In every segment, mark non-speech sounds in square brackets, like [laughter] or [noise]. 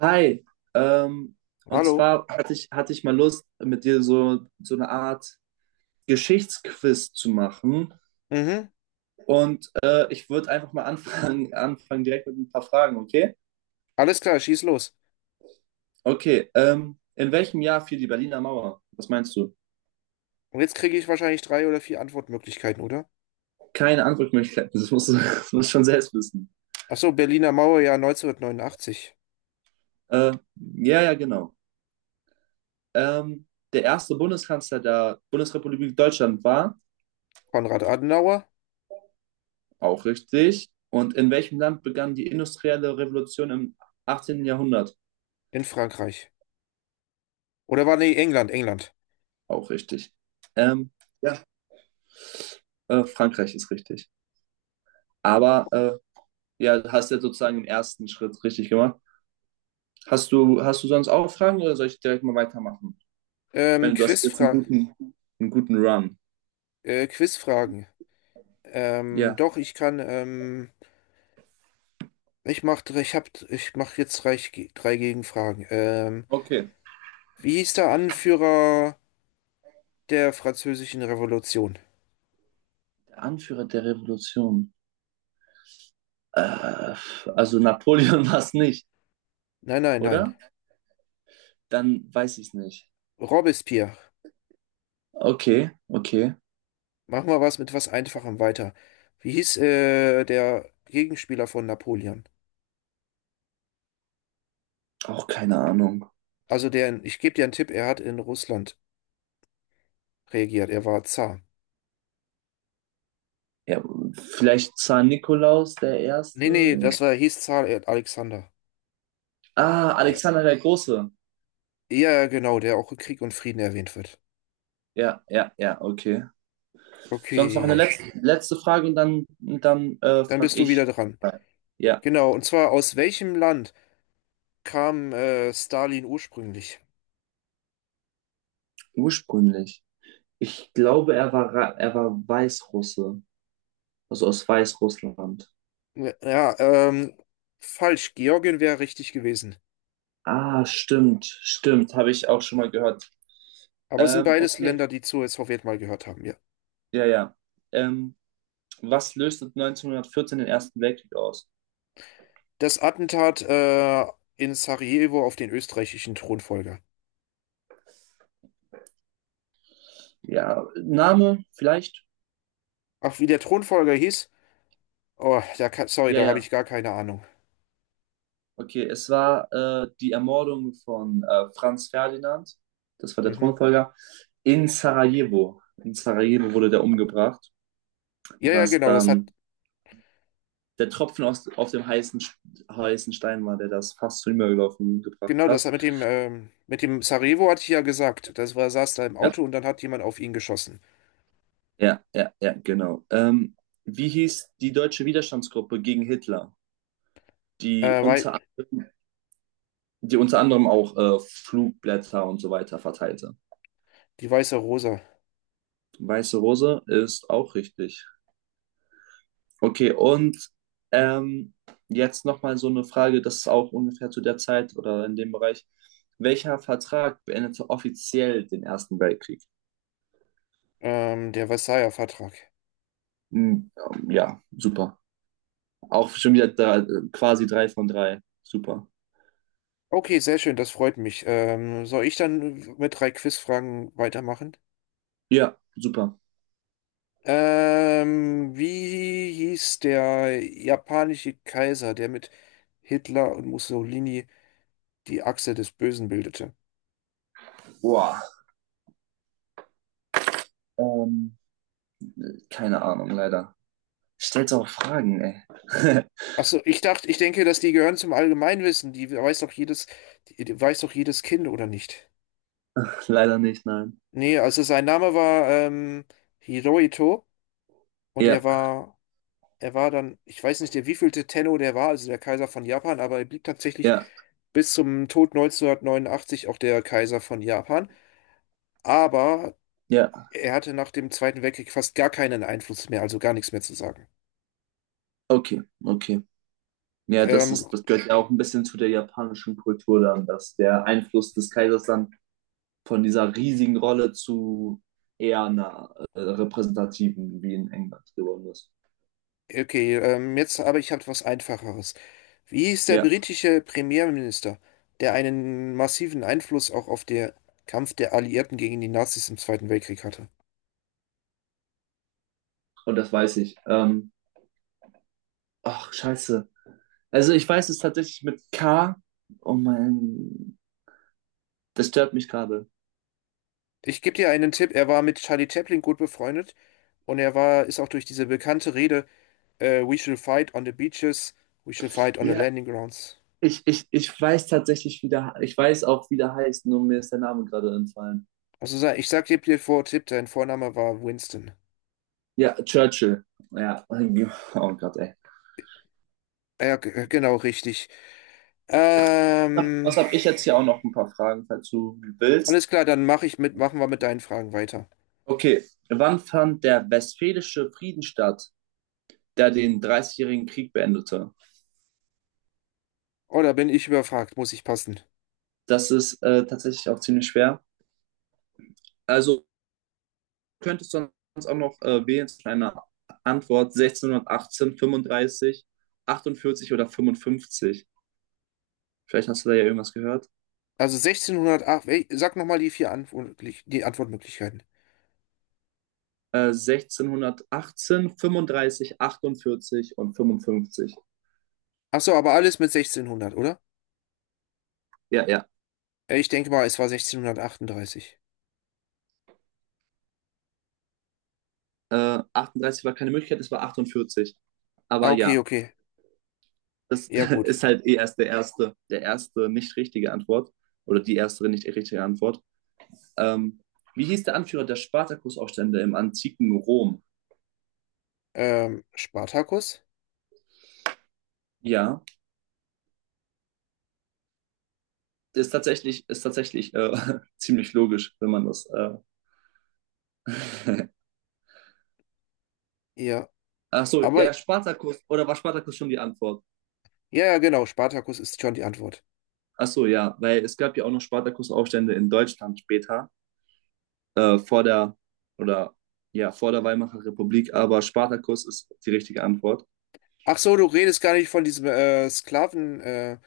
Hi, ähm, und Hallo? zwar hatte ich mal Lust, mit dir so, so eine Art Geschichtsquiz zu machen. Mhm. Und ich würde einfach mal anfangen, [laughs] anfangen direkt mit ein paar Fragen, okay? Alles klar, schieß los. Okay, in welchem Jahr fiel die Berliner Mauer? Was meinst du? Und jetzt kriege ich wahrscheinlich drei oder vier Antwortmöglichkeiten, oder? Keine Antwortmöglichkeiten, [laughs] das musst du, [laughs] das musst du schon selbst wissen. Ach so, Berliner Mauer, ja, 1989. Äh, ja, ja, genau. Ähm, der erste Bundeskanzler der Bundesrepublik Deutschland war, Konrad Adenauer auch richtig. Und in welchem Land begann die industrielle Revolution im 18. Jahrhundert? in Frankreich. Oder war, nee, England, England. Auch richtig. Ähm, ja, Frankreich ist richtig. Aber ja, du hast ja sozusagen im ersten Schritt richtig gemacht. Hast du sonst auch Fragen oder soll ich direkt mal weitermachen? Ich Ähm, meine, du hast jetzt Quizfra einen guten Run. Quizfragen. Ja. Doch, ich kann, ich mach, dr- ich hab, ich mach jetzt drei Gegenfragen. Ähm, Okay. wie hieß der Anführer der Französischen Revolution? Der Anführer der Revolution. Äh, also Napoleon [laughs] war es nicht, Nein, nein, nein. oder? Dann weiß ich es nicht. Robespierre. Okay, okay. Machen wir was mit was Einfachem weiter. Wie hieß der Gegenspieler von Napoleon? Auch keine Ahnung. Ich gebe dir einen Tipp, er hat in Russland regiert, er war Zar. Ja, vielleicht Zar Nikolaus der Nee, Erste. nee, hieß Zar Alexander. Ah, Ja, Alexander der Große. ja, genau, der auch in Krieg und Frieden erwähnt wird. Ja, ja, ja, okay. Sonst noch eine Okay, letzte, letzte Frage und dann, dann dann frage bist du wieder ich. dran. Ja, Genau, und zwar aus welchem Land kam Stalin ursprünglich? ursprünglich. Ich glaube, er war, er war Weißrusse, also aus Weißrussland. Ja, ja, falsch, Georgien wäre richtig gewesen. Ah, stimmt, stimmt, habe ich auch schon mal gehört. Aber es sind beides Okay, Länder, die zur Sowjet mal gehört haben, ja. ja, ja. Ähm, was löste 1914 den Ersten Weltkrieg aus? Das Attentat in Sarajevo auf den österreichischen Thronfolger. Ja, Name vielleicht? Ach, wie der Thronfolger hieß? Oh, sorry, Ja, da habe ich ja. gar keine Ahnung. Okay, es war die Ermordung von Franz Ferdinand, das war der Mhm. Thronfolger, in Sarajevo. In Sarajevo wurde der umgebracht, Ja, ja, was genau, dann der Tropfen aus, auf dem heißen, heißen Stein war, der das fast zum Überlaufen gebracht genau, das hat. hat mit dem Sarajevo hatte ich ja gesagt. Saß da im Ja, Auto und dann hat jemand auf ihn geschossen. ja, ja, ja, genau. Wie hieß die deutsche Widerstandsgruppe gegen Hitler, die Weil, unter, die unter anderem auch Flugblätter und so weiter verteilte? die Weiße Rosa. Weiße Rose ist auch richtig. Okay, und ähm, jetzt nochmal so eine Frage, das ist auch ungefähr zu der Zeit oder in dem Bereich. Welcher Vertrag beendete offiziell den Ersten Weltkrieg? Der Versailler Vertrag. Hm, ja, super. Auch schon wieder drei, quasi drei von drei. Super. Okay, sehr schön, das freut mich. Soll ich dann mit drei Quizfragen weitermachen? Ja, super. Wie hieß der japanische Kaiser, der mit Hitler und Mussolini die Achse des Bösen bildete? Boah. Ähm, keine Ahnung, leider. Stellt auch Fragen, ey. Achso, ich dachte, ich denke, dass die gehören zum Allgemeinwissen. Die weiß doch jedes Kind, oder nicht? [laughs] Leider nicht, nein. Nee, also sein Name war Hirohito und er Ja, war, er war dann, ich weiß nicht, der wievielte Tenno der war, also der Kaiser von Japan, aber er blieb tatsächlich ja, bis zum Tod 1989 auch der Kaiser von Japan. Aber ja. er hatte nach dem Zweiten Weltkrieg fast gar keinen Einfluss mehr, also gar nichts mehr zu sagen. Okay, okay. Ja, das Ähm, ist, das gehört ja auch ein bisschen zu der japanischen Kultur dann, dass der Einfluss des Kaisers dann von dieser riesigen Rolle zu eher einer repräsentativen wie in England geworden ist. okay, jetzt aber ich habe was Einfacheres. Wie hieß der Ja, britische Premierminister, der einen massiven Einfluss auch auf den Kampf der Alliierten gegen die Nazis im Zweiten Weltkrieg hatte? und das weiß ich. Ach, scheiße. Also ich weiß es tatsächlich mit K. Oh mein, das stört mich gerade. Ich gebe dir einen Tipp, er war mit Charlie Chaplin gut befreundet und ist auch durch diese bekannte Rede, We shall fight on the beaches, we shall fight on the Ja. landing grounds. Ich weiß tatsächlich, wie der, ich weiß auch, wie der heißt, nur mir ist der Name gerade entfallen. Also ich sag dir vor, Tipp, dein Vorname war Winston. Ja, Churchill. Ja, oh Gott, ey. Ja, genau, richtig. Was Ähm, habe ich jetzt hier auch noch ein paar Fragen, falls du willst. alles klar, dann mache ich mit, machen wir mit deinen Fragen weiter. Okay, wann fand der Westfälische Frieden statt, der den Dreißigjährigen Krieg beendete? Oh, da bin ich überfragt, muss ich passen. Das ist tatsächlich auch ziemlich schwer. Also könntest du sonst auch noch wählen zwischen einer Antwort 1618, 35, 48 oder 55. Vielleicht hast du da ja irgendwas gehört. Also 1608, ey, sag nochmal die Antwortmöglichkeiten. 1618, 35, 48 und 55. Ach so, aber alles mit 1600, oder? Ja, ja. Ich denke mal, es war 1638. 38 war keine Möglichkeit, es war 48. Ah, Aber okay, ja, okay. das Ja, [laughs] gut. ist halt eh erst der erste nicht richtige Antwort oder die erste nicht richtige Antwort. Ähm, wie hieß der Anführer der Spartakusaufstände im antiken Rom? Spartacus? Ja, das ist tatsächlich [laughs] ziemlich logisch, wenn man das. Ja, Ach so, aber, ja, Spartakus. Oder war Spartakus schon die Antwort? ja, ja, genau, Spartacus ist schon die Antwort. Ach so, ja, weil es gab ja auch noch Spartakusaufstände in Deutschland später, vor der, oder ja, vor der Weimarer Republik, aber Spartakus ist die richtige Antwort. Ach so, du redest gar nicht von diesem Sklaven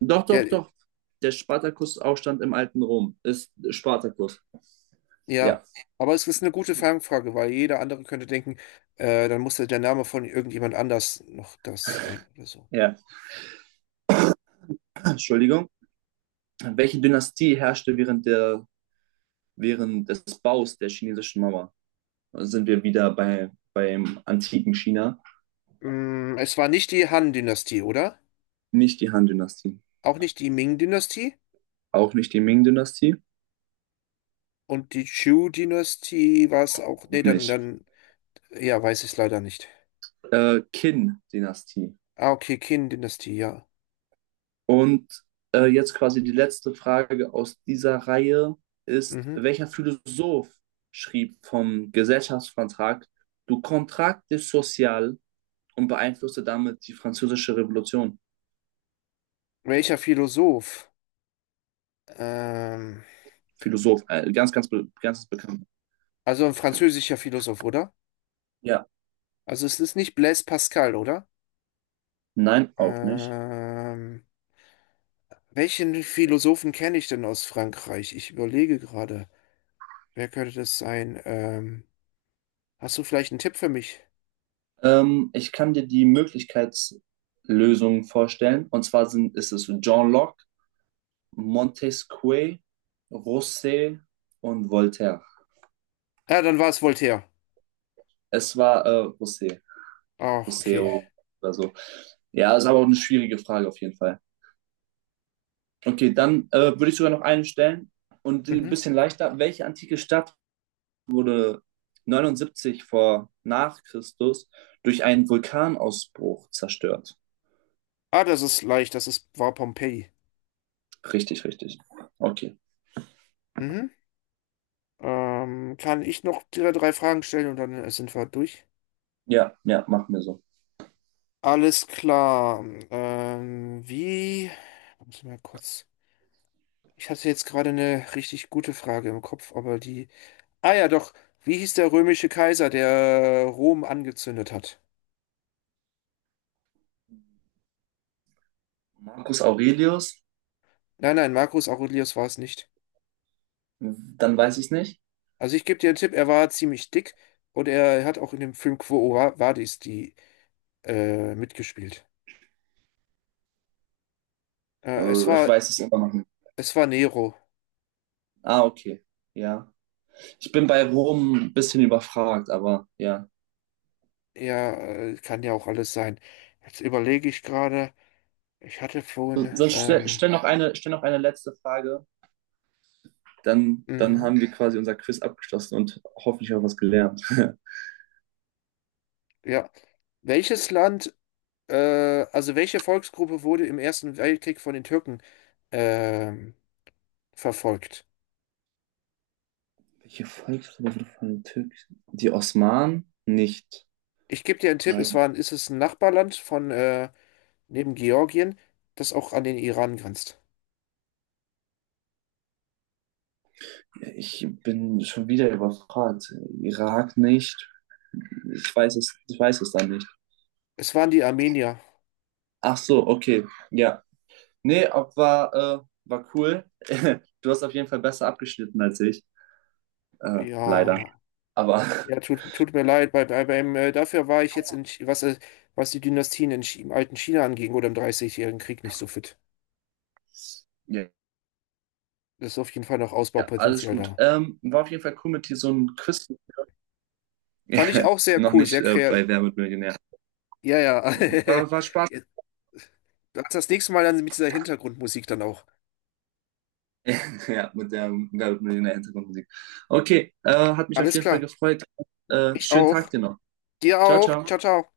Doch, doch, der, doch. Der Spartakusaufstand im alten Rom ist Spartakus. Ja, Ja, aber es ist eine gute Fangfrage, weil jeder andere könnte denken, dann musste der Name von irgendjemand anders noch das sein oder so. ja. [clears throat] Entschuldigung. Welche Dynastie herrschte während des Baus der chinesischen Mauer? Da sind wir wieder bei, beim antiken China. Es war nicht die Han-Dynastie, oder? Nicht die Han-Dynastie. Auch nicht die Ming-Dynastie? Auch nicht die Ming-Dynastie. Und die Chu-Dynastie war es auch. Auch Nee, dann, nicht. dann, ja, weiß ich es leider nicht. Qin-Dynastie. Ah, okay, Qin-Dynastie, ja. Und jetzt quasi die letzte Frage aus dieser Reihe ist, Mhm. welcher Philosoph schrieb vom Gesellschaftsvertrag Du Contrat Social und beeinflusste damit die französische Revolution? Welcher Philosoph? Ähm, Philosoph, ganz bekannt. also ein französischer Philosoph, oder? Ja, Also es ist nicht Blaise Pascal, oder? nein, auch nicht. Ähm, Welchen Philosophen kenne ich denn aus Frankreich? Ich überlege gerade, wer könnte das sein? Hast du vielleicht einen Tipp für mich? Ich kann dir die Möglichkeitslösungen vorstellen. Und zwar sind, ist es John Locke, Montesquieu, Rousseau und Voltaire. Ja, dann war es Voltaire. Es war Rousseau. Ach, okay. Museum oder so. Ja, ist aber auch eine schwierige Frage auf jeden Fall. Okay, dann würde ich sogar noch einen stellen und die ein Mhm. bisschen leichter. Welche antike Stadt wurde 79 vor nach Christus durch einen Vulkanausbruch zerstört? Ah, das ist leicht, war Pompeji. Richtig, richtig. Okay. Mhm. Kann ich noch drei Fragen stellen und dann sind wir durch? Ja, ja, machen wir so. Alles klar. Wie? Muss ich mal kurz. Ich hatte jetzt gerade eine richtig gute Frage im Kopf, aber die. Ah ja, doch. Wie hieß der römische Kaiser, der Rom angezündet hat? Marcus Aurelius, Nein, nein, Marcus Aurelius war es nicht. dann weiß ich es nicht. Also ich gebe dir einen Tipp, er war ziemlich dick und er hat auch in dem Film Quo Vadis die mitgespielt. Äh, es Ich war, weiß es immer noch nicht. es war Nero. Ah, okay. Ja. Ich bin bei Rom ein bisschen überfragt, aber ja. Er kann ja auch alles sein. Jetzt überlege ich gerade, ich hatte So, vorhin, sonst stell, stell noch eine letzte Frage. Dann, dann mhm, haben wir quasi unser Quiz abgeschlossen und hoffentlich auch was gelernt. [laughs] ja, welches Land, äh, also welche Volksgruppe wurde im Ersten Weltkrieg von den Türken ähm, verfolgt? Welche Volksgruppe wurde von den Türken? Die Osmanen? Nicht. Ich gebe dir einen Tipp, Nein. Ist es ein Nachbarland von neben Georgien, das auch an den Iran grenzt. Ich bin schon wieder überfragt. Irak nicht. Ich weiß es dann nicht. Es waren die Armenier. Ach so, okay. Ja. Nee, ob war, war cool. [laughs] Du hast auf jeden Fall besser abgeschnitten als ich. Leider. Ja, Aber ja, tut mir leid. Dafür war ich jetzt in, was die Dynastien in, im alten China anging oder im Dreißigjährigen Krieg nicht so fit. [laughs] ja. Das ist auf jeden Fall noch Ja, alles Ausbaupotenzial gut. da. War auf jeden Fall cool mit dir so ein Quiz. [laughs] Fand ich Ja, auch sehr noch cool, nicht sehr kreativ. bei Wer wird Millionär. Ja, ja. War, war [laughs] Spaß. Jetzt- Das nächste Mal dann mit dieser Hintergrundmusik dann auch. [laughs] Ja, mit der Wer wird Millionär Hintergrundmusik. Okay, hat mich auf Alles jeden Fall klar. gefreut. Mich Schönen auch. Tag dir noch. Dir Ciao, auch. Ciao, ciao. ciao.